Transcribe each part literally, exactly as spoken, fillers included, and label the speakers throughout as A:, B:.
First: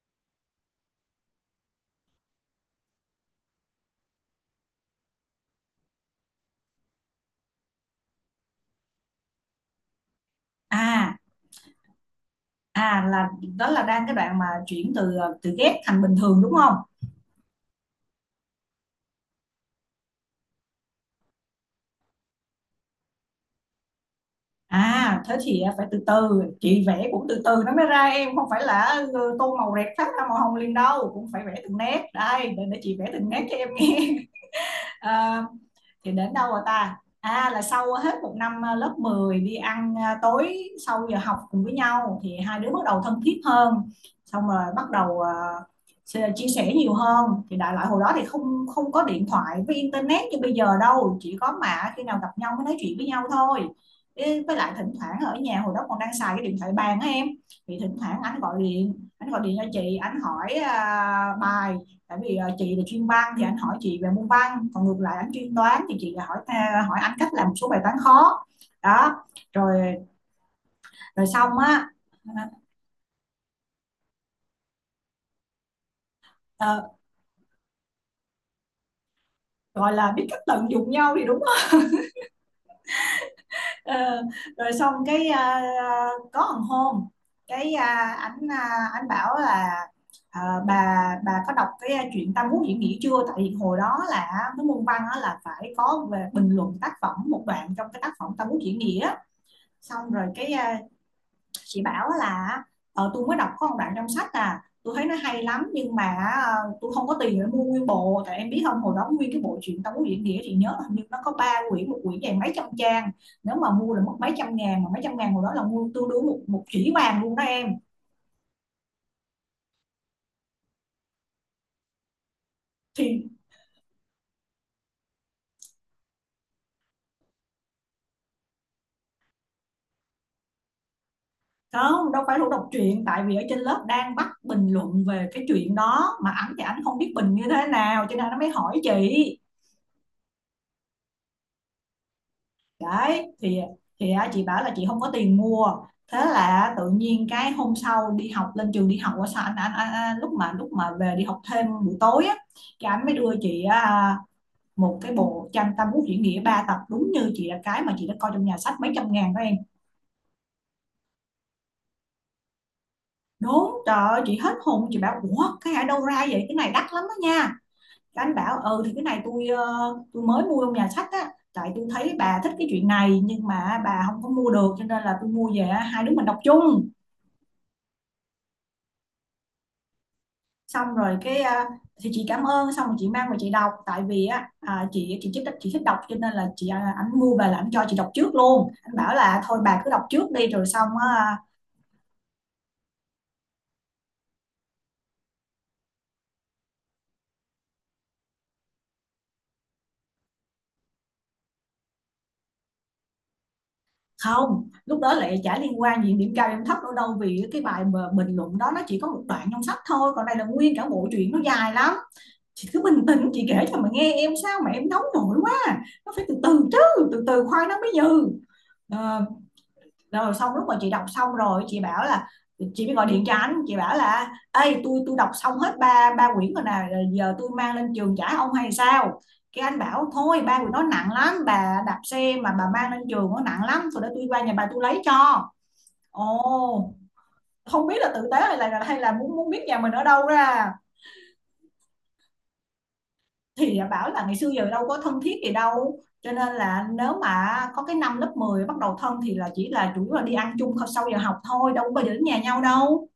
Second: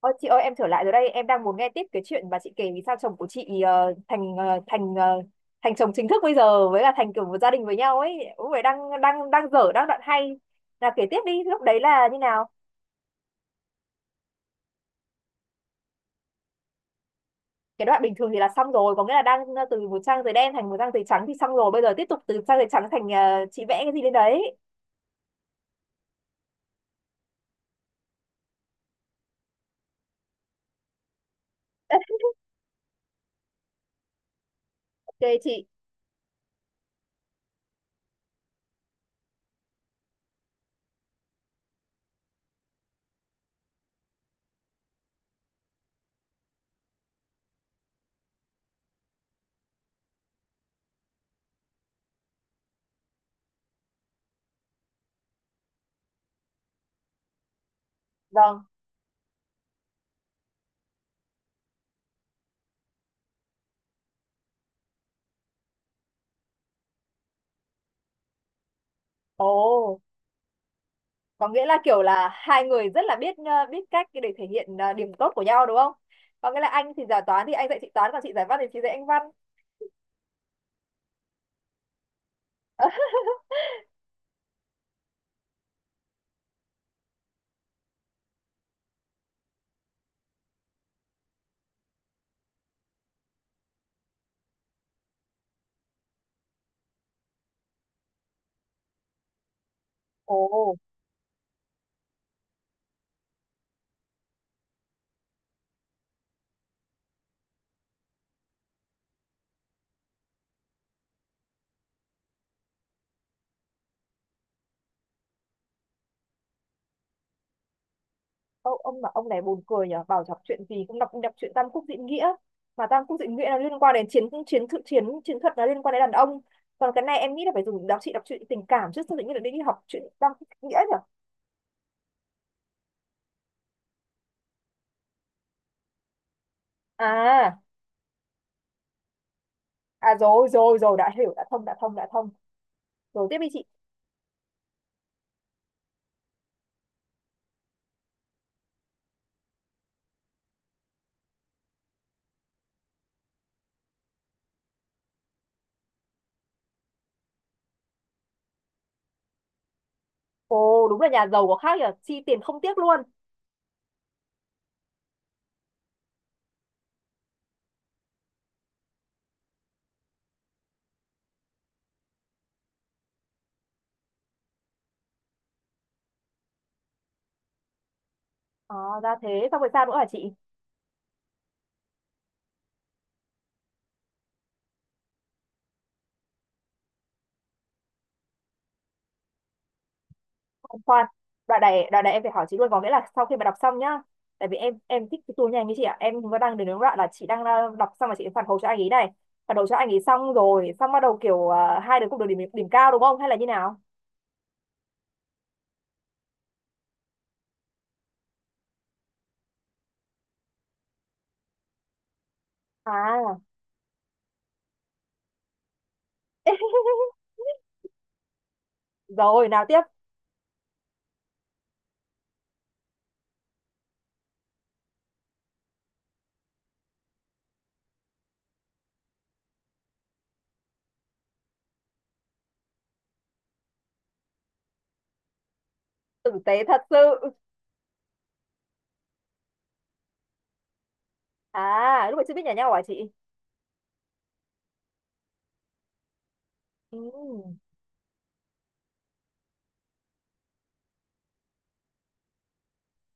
A: Ôi, chị ơi, em trở lại rồi đây. Em đang muốn nghe tiếp cái chuyện mà chị kể. Vì sao chồng của chị ờ, thành ờ, thành ờ, thành chồng chính thức bây giờ, với là thành kiểu một gia đình với nhau ấy. Cũng phải, đang đang đang dở đang đoạn hay, là kể
B: à
A: tiếp đi, lúc đấy là như nào?
B: à là đó là đang cái đoạn mà chuyển từ ờ, từ ghét thành bình thường đúng không?
A: Cái đoạn bình thường thì là xong rồi, có nghĩa là đang ờ, từ một trang giấy đen thành một trang giấy trắng thì xong rồi, bây giờ tiếp tục từ trang giấy trắng thành ờ, chị vẽ cái gì lên đấy.
B: À thế thì ờ, phải từ từ, chị vẽ cũng từ từ nó mới ra, em không phải là ừ, tô màu rẹt phát ra màu hồng liền đâu, cũng phải vẽ từng nét. Đây để, để chị vẽ từng nét cho em nghe.
A: Ok
B: à,
A: chị.
B: thì đến đâu rồi ta? À, là sau hết một năm, à, lớp mười đi ăn, à, tối sau giờ học cùng với nhau thì hai đứa bắt đầu thân thiết hơn. Xong rồi bắt đầu à, chia sẻ nhiều hơn. Thì đại loại hồi đó thì không không có điện thoại với internet như bây giờ đâu, chỉ có mà khi nào gặp nhau mới nói chuyện với nhau thôi. Với lại thỉnh thoảng ở nhà hồi đó còn đang xài cái điện thoại bàn á em. Thì thỉnh thoảng anh gọi
A: Vâng.
B: điện, anh gọi điện cho chị, anh hỏi à, bài. Tại vì ờ, chị là chuyên văn thì anh hỏi chị về môn văn, còn ngược lại anh chuyên toán thì chị lại hỏi tha- hỏi anh cách làm một số bài toán khó. Đó.
A: Ồ,
B: Rồi. Rồi
A: có
B: xong
A: nghĩa là
B: á.
A: kiểu là hai người rất là biết ờ, biết cách để thể hiện ờ, điểm tốt của nhau đúng không? Có nghĩa là
B: ờ,
A: anh thì giải toán thì anh dạy chị toán, còn chị giải văn thì chị dạy anh văn.
B: Gọi là biết cách tận dụng nhau thì đúng không? Ờ, rồi xong cái, ờ, có một hôm, cái ờ, anh, ờ, anh bảo là, ờ, bà bà có đọc cái chuyện Tam Quốc diễn nghĩa chưa? Tại vì hồi đó là cái môn văn là phải có về bình luận tác phẩm một đoạn trong cái tác phẩm Tam Quốc diễn nghĩa. Xong rồi cái,
A: Ồ,
B: à, chị bảo là ờ, tôi mới đọc có một đoạn trong sách, à, tôi thấy nó hay lắm nhưng mà ờ, tôi không có tiền để mua nguyên bộ. Tại em biết không, hồi đó nguyên cái bộ truyện Tống Nguyễn Nghĩa chị nhớ hình như nó có ba quyển, một quyển dày mấy trăm trang, nếu mà mua là mất mấy trăm ngàn, mà mấy trăm ngàn hồi đó là mua tương đương một một chỉ vàng luôn đó em.
A: ông, ông mà ông này buồn cười nhở, bảo đọc chuyện gì cũng đọc đọc chuyện Tam Quốc Diễn Nghĩa, mà Tam Quốc
B: Thì
A: Diễn Nghĩa là liên quan đến chiến chiến thuật, chiến chiến thuật là liên quan đến đàn ông. Còn cái này em nghĩ là phải dùng đọc, chị đọc chuyện tình cảm chứ, sao tự nhiên lại đi đi học chuyện Tam Quốc Diễn Nghĩa nhở?
B: không, đâu phải lúc đọc truyện, tại vì ở trên lớp đang bắt bình luận về cái chuyện đó mà ảnh thì ảnh không biết bình như
A: À,
B: thế nào cho nên nó mới hỏi chị.
A: à rồi rồi rồi, đã hiểu, đã thông đã thông đã thông,
B: Đấy
A: rồi tiếp đi
B: thì,
A: chị.
B: thì á, chị bảo là chị không có tiền mua. Thế là tự nhiên cái hôm sau đi học lên trường, đi học qua sao anh, anh, anh, anh lúc mà lúc mà về đi học thêm buổi tối á, cái anh mới đưa chị, à, một cái bộ tranh Tam Quốc diễn nghĩa ba tập, đúng như chị là cái mà chị đã coi trong nhà sách mấy trăm ngàn đó em.
A: Ồ, đúng là nhà giàu có khác nhở, chi tiền không tiếc luôn.
B: Đúng trời ơi, chị hết hồn, chị bảo ủa cái ở đâu ra vậy, cái này đắt lắm đó nha. Cái anh bảo ừ thì cái này tôi, ờ, tôi mới mua trong nhà sách á, tại tôi thấy bà thích cái chuyện này nhưng mà bà không có mua được cho nên là tôi mua về á, hai đứa mình đọc chung.
A: Ờ, ra thế, xong rồi sao nữa hả chị?
B: Xong rồi cái, à, thì chị cảm ơn, xong rồi chị mang về chị đọc. Tại vì á, à, chị chị thích, chị thích đọc cho nên là chị, à, ảnh mua về là ảnh cho chị đọc trước luôn. Anh bảo là thôi bà cứ đọc trước đi rồi
A: Khoan
B: xong
A: khoan.
B: á, à,
A: Đoạn này, đoạn này em phải hỏi chị luôn, có nghĩa là sau khi mà đọc xong nhá. Tại vì em em thích cái tour nhanh như chị ạ, em vẫn đang đến đúng đoạn là chị đang ờ, đọc xong mà chị phản hồi cho anh ấy này, phản hồi cho anh ấy xong rồi, xong bắt đầu kiểu ờ, hai đứa cũng được điểm điểm cao đúng không, hay là như nào?
B: không lúc đó lại chả liên quan gì điểm cao điểm thấp đâu, đâu vì cái bài mà bình luận đó nó chỉ có một đoạn trong sách thôi còn đây là nguyên cả bộ truyện nó dài lắm. Chị cứ bình tĩnh
A: À.
B: chị kể cho mà nghe, em sao mà em nóng nổi quá. Nó phải từ từ chứ, từ từ khoai nó mới dừ. Ờ,
A: Rồi, nào tiếp.
B: rồi xong lúc mà chị đọc xong rồi chị bảo là, chị mới gọi điện cho anh, chị bảo là ê tôi tôi đọc xong hết ba ba quyển rồi nè, giờ tôi mang lên trường trả ông hay sao. Cái anh bảo thôi ba quyển nó nặng lắm, bà đạp xe mà bà mang lên trường nó nặng lắm, rồi để tôi qua nhà bà tôi lấy cho.
A: Tử tế thật
B: Ồ,
A: sự.
B: không biết là tử tế hay là, hay là muốn muốn biết nhà mình ở đâu ra.
A: À, lúc này chưa biết nhà nhau hả chị?
B: Thì bảo là ngày xưa giờ đâu có thân thiết gì đâu cho nên là nếu mà
A: Ừ.
B: có cái năm lớp mười bắt đầu thân thì là chỉ là chủ yếu là đi ăn chung sau giờ học thôi, đâu có bao giờ đến nhà nhau đâu.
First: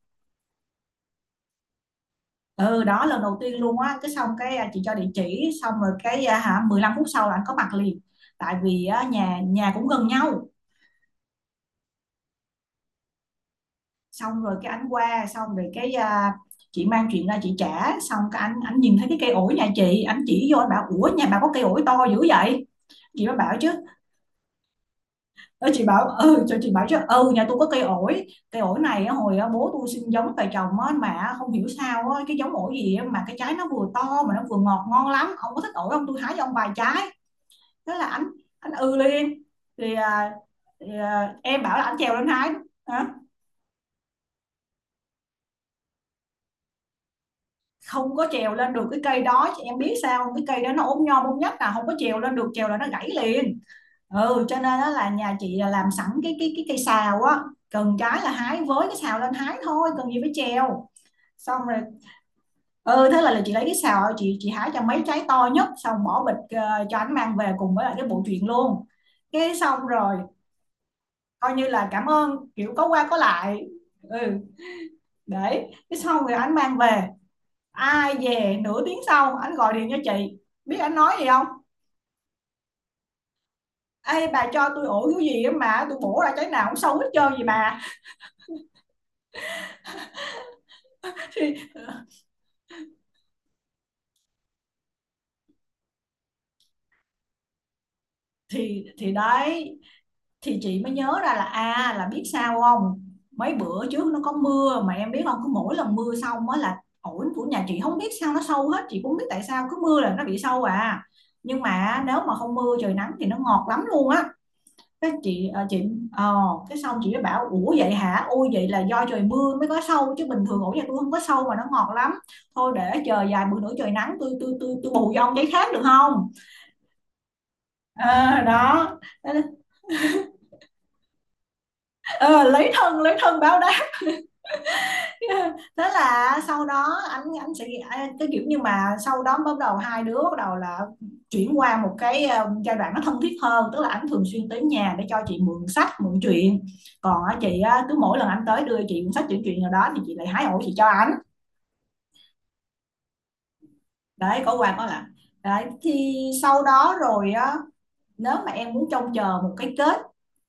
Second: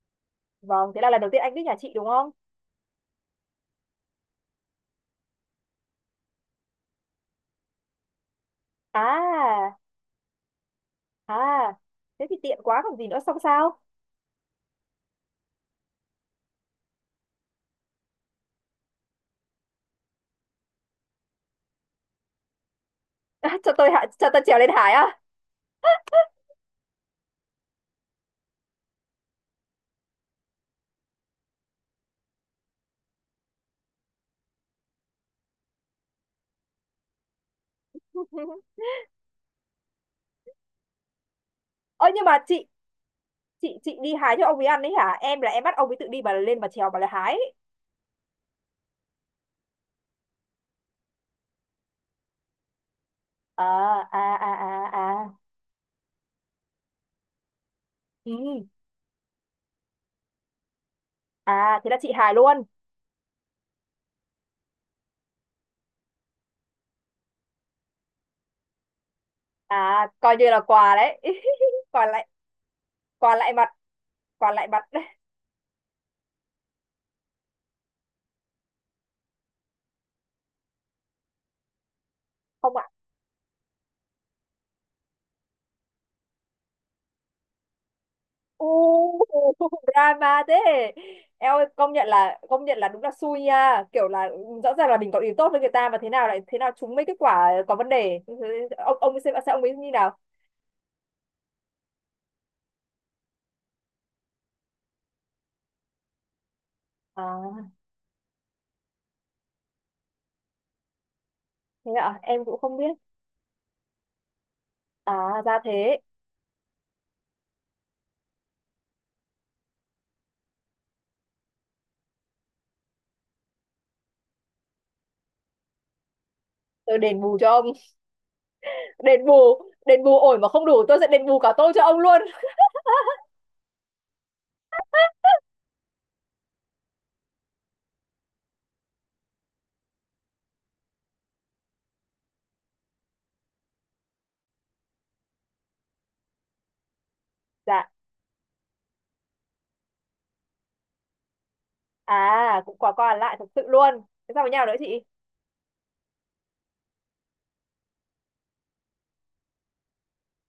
A: Vâng, thế là lần đầu tiên anh biết nhà chị đúng không?
B: Ừ, đó lần đầu tiên luôn á, cái xong cái, à, chị cho địa chỉ xong rồi cái, à, hả, mười lăm phút sau là anh có mặt liền. Tại vì á, nhà nhà
A: À,
B: cũng gần nhau.
A: à, thế thì tiện quá còn gì nữa, xong sao?
B: Xong rồi cái anh qua, xong rồi cái, à, chị mang chuyện ra chị trả, xong cái anh anh nhìn thấy cái cây ổi nhà chị, anh chỉ vô anh bảo ủa nhà bà có cây ổi to dữ vậy. Chị mới bảo
A: À,
B: chứ.
A: cho tôi hạ, cho tôi trèo lên hải á.
B: Ơ, chị bảo ừ cho, chị bảo chứ ừ nhà tôi có cây ổi, cây ổi này á, hồi á, bố tôi xin giống về trồng á, mà không hiểu sao á, cái giống ổi gì á, mà cái trái nó vừa to mà nó vừa ngọt ngon lắm, ông có thích ổi không tôi hái cho ông vài trái. Thế là ảnh ảnh ừ liền. Thì, à, thì à, em bảo là ảnh
A: Ơ
B: trèo
A: nhưng
B: lên
A: mà
B: hái.
A: chị,
B: Hả?
A: chị chị đi hái cho ông ấy ăn đấy hả? Em là em bắt ông ấy tự đi, bà lên bà trèo bà lại hái.
B: Không có trèo lên được cái cây đó chị em biết sao không? Cái cây đó nó ốm nhom ốm nhất là không có trèo lên được, trèo là nó gãy liền.
A: À à
B: Ừ, cho nên
A: à
B: đó là
A: à à.
B: nhà chị là làm sẵn cái cái cái cây sào á. Cần cái là
A: Ừ.
B: hái với cái sào lên hái thôi cần gì phải trèo. Xong rồi.
A: À, thế là chị hài luôn.
B: Ừ thế là, là chị lấy cái sào chị chị hái cho mấy trái to nhất, xong bỏ bịch ờ, cho anh mang về cùng với lại cái bộ truyện luôn. Cái xong
A: À,
B: rồi,
A: coi như là quà đấy.
B: coi như là cảm
A: Quà lại,
B: ơn kiểu có qua có
A: quà lại
B: lại.
A: mặt,
B: Ừ
A: quà lại mặt.
B: đấy, cái sau rồi anh mang về, ai về nửa tiếng sau anh gọi điện cho chị, biết anh nói gì không.
A: Không ạ.
B: Ê bà cho tôi ổ cái gì á mà tôi bổ ra trái nào cũng xấu hết trơn gì bà.
A: U. Drama thế. Em ơi,
B: Thì,
A: công nhận là công nhận là đúng là xui nha. Kiểu là ừ, rõ ràng là mình có ý tốt với người ta mà thế nào lại thế nào chúng mấy cái quả có vấn đề. Thế,
B: thì
A: Ông
B: thì
A: ông ấy xem xem ông ấy
B: đấy,
A: như nào.
B: thì chị mới nhớ ra là, à là biết sao không, mấy bữa trước nó có mưa mà em biết không, cứ mỗi lần mưa xong á là ổn của nhà
A: À
B: chị không biết sao nó sâu hết, chị cũng biết tại sao cứ mưa là nó bị sâu à, nhưng
A: thế
B: mà nếu
A: ạ,
B: mà
A: em
B: không
A: cũng
B: mưa
A: không biết.
B: trời nắng thì nó ngọt lắm luôn á. Cái
A: À,
B: chị,
A: ra
B: à, chị
A: thế.
B: ờ cái xong chị mới bảo ủa vậy hả, ôi vậy là do trời mưa mới có sâu chứ bình thường ổ nhà tôi không có sâu mà nó ngọt lắm, thôi để chờ vài bữa nữa trời nắng tôi, tôi tôi tôi bù vô ông giấy khác được không.
A: Tôi đền bù cho ông.
B: À, đó.
A: Đền bù, đền bù ổi mà không đủ tôi sẽ đền bù cả tôi cho ông luôn.
B: Ờ, lấy thân, lấy thân báo đáp. Thế là sau đó anh, anh sẽ anh- cái kiểu như mà sau đó bắt đầu hai đứa bắt đầu là chuyển qua một cái, ờ, giai đoạn nó thân thiết hơn, tức là anh thường xuyên tới nhà để cho chị mượn sách mượn truyện. Còn á, chị á,
A: Dạ.
B: cứ mỗi lần anh tới đưa chị cuốn sách chuyển truyện nào đó thì chị lại hái ổ chị cho anh.
A: À, cũng quả qua lại thật sự luôn. Thế
B: Đấy
A: sao với
B: có
A: nhau nữa
B: qua có
A: chị?
B: lại. Đấy thì sau đó rồi á, nếu mà em muốn trông chờ một cái kết,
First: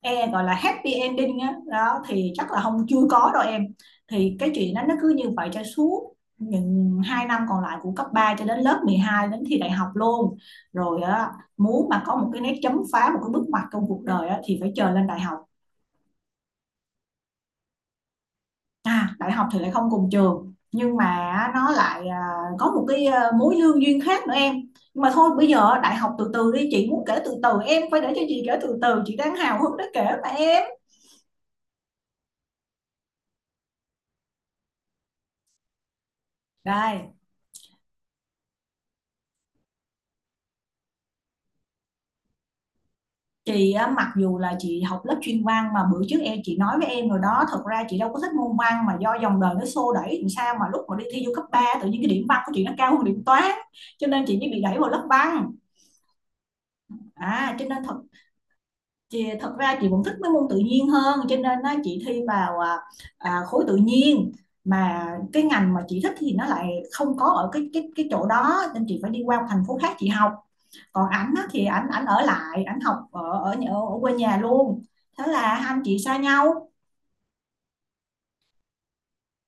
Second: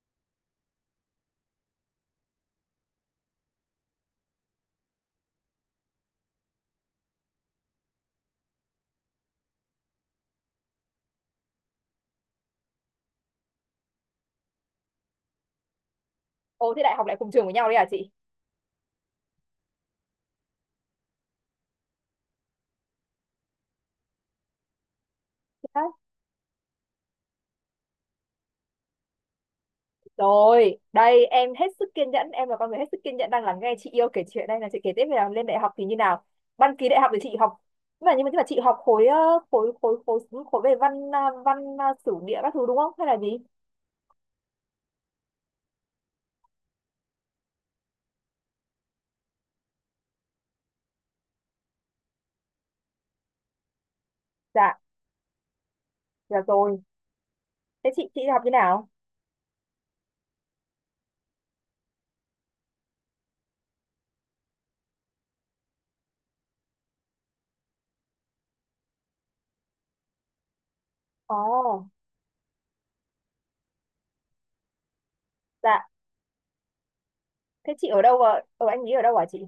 B: e gọi là happy ending á đó thì chắc là không, chưa có đâu em. Thì cái chuyện đó nó cứ như vậy cho suốt những hai năm còn lại của cấp ba cho đến lớp mười hai đến thi đại học luôn. Rồi á, muốn mà có một cái nét chấm phá, một cái bước ngoặt trong cuộc đời á, thì phải chờ lên đại học.
A: Ồ, thế đại học lại cùng trường với nhau đấy à chị?
B: À, đại học thì lại không cùng trường, nhưng mà nó lại, à, có một cái, à, mối lương duyên khác nữa em. Nhưng mà thôi bây giờ
A: Thế.
B: đại học từ từ đi, chị muốn kể từ từ, em phải để cho chị kể từ từ, chị đang hào hứng để kể mà em.
A: Rồi, đây em hết sức kiên nhẫn, em là con người hết sức kiên nhẫn, đang lắng nghe chị yêu kể chuyện. Đây là chị kể tiếp về là lên đại học thì như nào? Đăng ký đại học
B: Rồi,
A: thì chị học, nhưng mà nhưng mà, nhưng mà chị học khối ờ, khối khối khối khối về văn à, văn à, sử địa các thứ đúng không, hay là gì?
B: chị á, mặc dù là chị học lớp chuyên văn mà bữa trước em, chị nói với em rồi đó, thật ra chị đâu có thích môn văn mà do dòng đời nó xô đẩy làm sao mà lúc mà đi thi vô cấp ba tự nhiên cái điểm văn của chị nó cao hơn điểm toán, cho nên chị mới bị đẩy
A: Dạ,
B: vào lớp văn.
A: dạ rồi.
B: À, cho nên
A: Thế
B: thật
A: chị chị học như nào?
B: chị thật ra chị vẫn thích mấy môn tự nhiên hơn, cho nên á, chị thi vào à, à, khối tự nhiên, mà cái ngành mà chị thích thì nó lại không có ở cái cái cái chỗ đó, nên chị phải đi qua một thành phố khác chị học. Còn ảnh á, thì ảnh
A: Ồ,
B: ảnh ở lại, ảnh học ở ở nhà- ở quê nhà luôn. Thế là hai anh
A: dạ.
B: chị xa nhau.
A: Thế chị ở đâu, ở, ở anh ấy ở đâu hả chị?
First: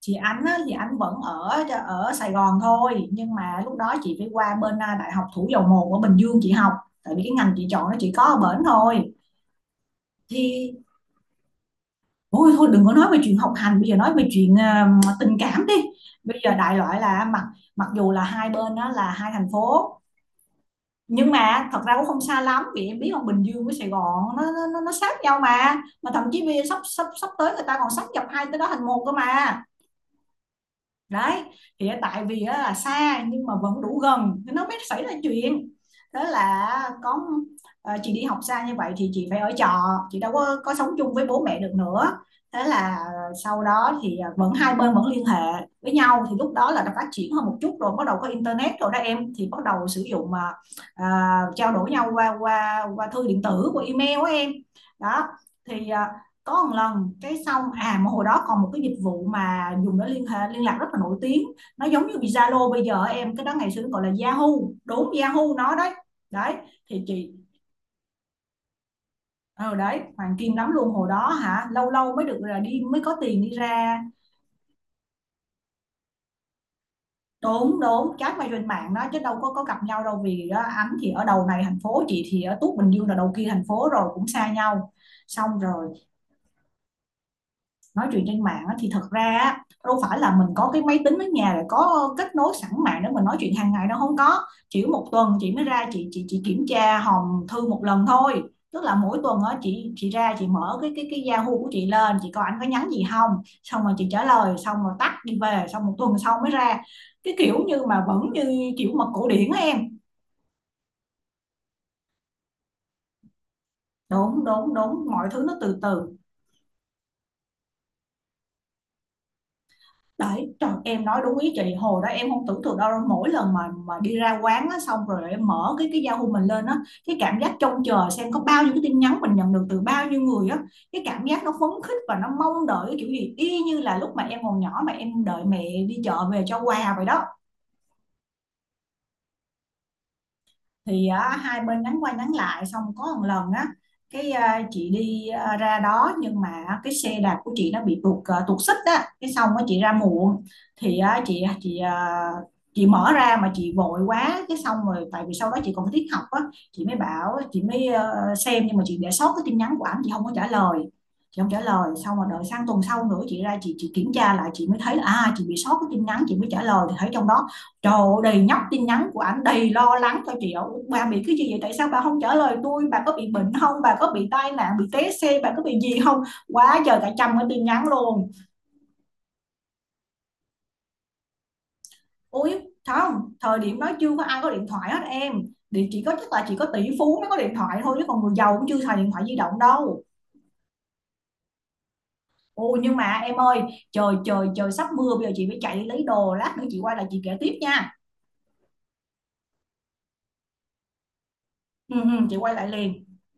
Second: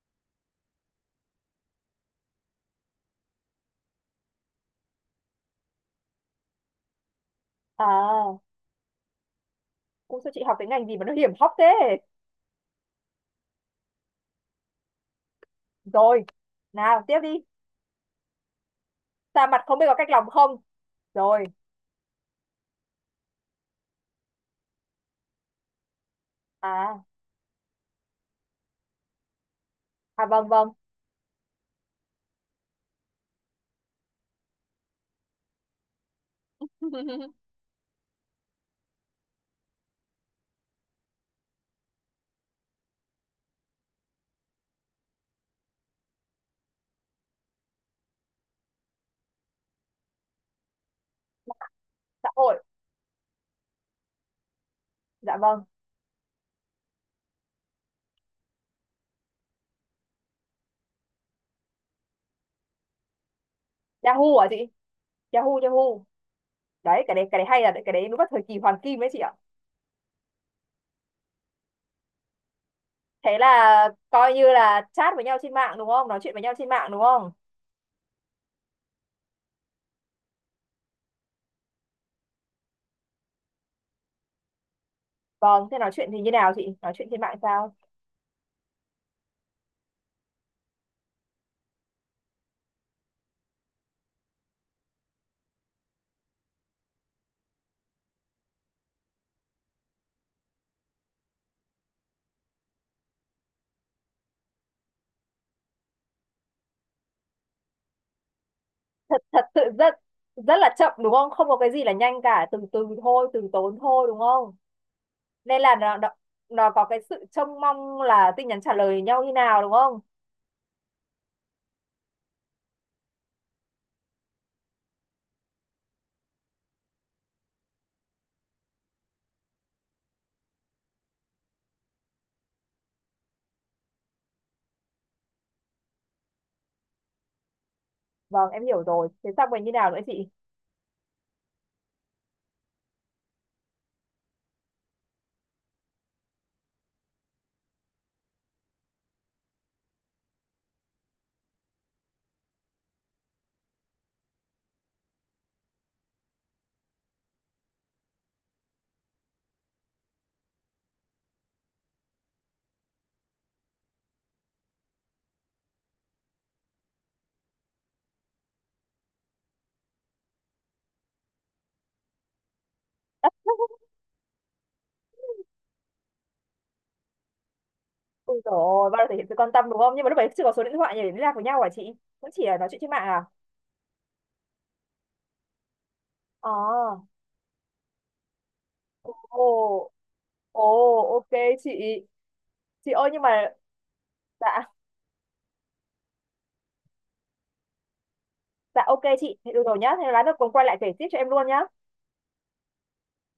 B: Chị, ảnh á, thì ảnh vẫn ở ở Sài Gòn thôi, nhưng mà lúc đó chị phải qua bên à, Đại học Thủ Dầu Một ở Bình Dương chị học, tại vì cái ngành chị chọn nó chỉ có ở
A: À,
B: bển thôi.
A: cũng sao chị học cái
B: Thì
A: ngành gì mà nó hiểm hóc thế?
B: ôi thôi, đừng có nói về chuyện học hành, bây giờ nói về chuyện à, tình cảm đi.
A: Rồi,
B: Bây giờ đại loại
A: nào tiếp
B: là
A: đi.
B: mặc mặc dù là hai bên đó là hai
A: Xa
B: thành
A: mặt không biết
B: phố,
A: có cách lòng không?
B: nhưng
A: Rồi,
B: mà thật ra cũng không xa lắm, vì em biết là Bình Dương với Sài Gòn nó nó nó, nó sát nhau mà mà thậm chí bây giờ sắp
A: à,
B: sắp sắp tới người ta còn sáp nhập hai tới đó thành một cơ mà.
A: à vâng vâng.
B: Đấy, thì tại vì là xa nhưng mà vẫn đủ gần thì nó mới xảy ra chuyện. Đó là có, ờ, chị đi học xa như vậy thì chị phải ở trọ, chị đâu có có sống chung với bố mẹ được nữa. Thế là sau đó thì ờ, vẫn hai bên vẫn liên hệ với nhau, thì lúc đó là đã phát triển hơn một chút rồi, bắt đầu có internet rồi đó em, thì bắt đầu sử dụng mà, à, trao đổi nhau
A: Xã
B: qua
A: hội.
B: qua qua thư điện tử, qua email của em đó.
A: Dạ vâng.
B: Thì uh, có một lần cái xong, à mà hồi đó còn một cái dịch vụ mà dùng để liên hệ liên lạc rất là nổi tiếng, nó giống như Zalo bây giờ em, cái đó ngày xưa nó gọi là
A: Yahoo
B: Yahoo.
A: hả chị?
B: Đúng, Yahoo
A: Yahoo,
B: nó đấy.
A: Yahoo.
B: Đấy, thì
A: Đấy, cái đấy,
B: chị,
A: cái đấy hay là cái đấy đúng là thời kỳ hoàng kim đấy chị ạ.
B: ờ đấy, hoàng kim lắm luôn hồi đó hả, lâu lâu mới được là đi, mới có
A: Thế
B: tiền đi
A: là
B: ra.
A: coi như là chat với nhau trên mạng đúng không? Nói chuyện với nhau trên mạng đúng không?
B: Đúng, đúng, chat qua trên mạng đó, chứ đâu có có gặp nhau đâu, vì á, anh thì ở đầu này thành phố, chị thì ở Tuốt Bình Dương là đầu kia thành phố rồi, cũng xa nhau. Xong
A: Vâng, thế
B: rồi
A: nói chuyện thì như nào chị? Nói chuyện trên mạng sao?
B: nói chuyện trên mạng thì thật ra á, đâu phải là mình có cái máy tính ở nhà rồi có kết nối sẵn mạng để mình nói chuyện hàng ngày đâu, không có, chỉ một tuần chị mới ra chị chị chị kiểm tra hòm thư một lần thôi. Tức là mỗi tuần á, chị chị ra chị mở cái cái cái Yahoo của chị lên, chị coi anh có nhắn gì không, xong rồi chị trả lời, xong rồi tắt đi về, xong một tuần sau mới ra. Cái kiểu như mà vẫn như kiểu mật cổ
A: Thật
B: điển á
A: sự
B: em.
A: rất rất là chậm đúng không? Không có cái gì là nhanh cả, từ từ thôi, từ tốn thôi đúng
B: Đúng,
A: không?
B: đúng, đúng, mọi thứ nó
A: Nên là
B: từ
A: nó, nó
B: từ.
A: nó có cái sự trông mong là tin nhắn trả lời nhau như nào đúng không?
B: Đấy, trời, em nói đúng ý chị, hồi đó em không tưởng tượng đâu, mỗi lần mà mà đi ra quán á, xong rồi em mở cái cái Yahoo mình lên á, cái cảm giác trông chờ xem có bao nhiêu cái tin nhắn mình nhận được từ bao nhiêu người á, cái cảm giác nó phấn khích và nó mong đợi cái kiểu gì y như là lúc mà em còn nhỏ mà em đợi mẹ đi chợ về cho quà vậy đó.
A: Vâng, em hiểu rồi. Thế xong rồi như nào nữa chị?
B: Thì á, hai bên nhắn qua nhắn lại, xong có một lần á, cái à, chị đi à, ra đó nhưng mà cái xe đạp của chị nó bị tuột à, tuột xích á, cái xong á chị ra muộn. Thì á, chị chị à, chị mở ra mà chị vội quá, cái xong rồi tại vì sau đó chị còn phải tiết học á, chị mới bảo chị mới ờ, xem, nhưng mà chị để sót cái tin nhắn của ảnh, chị không có trả lời. Chị không trả lời, xong rồi đợi sang tuần sau nữa chị ra chị chị kiểm tra lại, chị mới thấy là à chị bị sót cái tin nhắn, chị mới trả lời thì thấy trong đó. Trời, đầy nhóc tin nhắn của ảnh, đầy lo lắng cho chị ạ. Bà bị cái gì vậy? Tại sao bà không trả lời tôi? Bà có bị bệnh không? Bà có bị tai nạn, bị té xe, bà có bị gì không? Quá trời, cả trăm cái tin nhắn luôn.
A: Ôi trời ơi, bao giờ thể hiện sự quan tâm đúng không, nhưng mà lúc đấy chưa có số điện thoại để liên lạc với nhau hả chị, cũng chỉ
B: Ui,
A: là nói chuyện trên mạng à.
B: không, thời điểm đó chưa có ai có điện thoại hết em. Thì chỉ có chắc là
A: Ờ.
B: chỉ có tỷ phú mới có điện thoại thôi, chứ còn người giàu cũng chưa xài điện thoại di động
A: Ồ.
B: đâu.
A: Ồ. Ok chị.
B: Ôi
A: Chị
B: nhưng
A: ơi
B: mà
A: nhưng mà
B: em ơi, trời
A: dạ,
B: trời trời, sắp mưa bây giờ chị phải chạy lấy đồ, lát nữa chị quay lại chị kể tiếp nha.
A: dạ ok chị. Thế được rồi nhá, thế lát nữa cùng quay lại kể tiếp cho em luôn nhá.
B: Ừ, ừ, chị quay lại liền.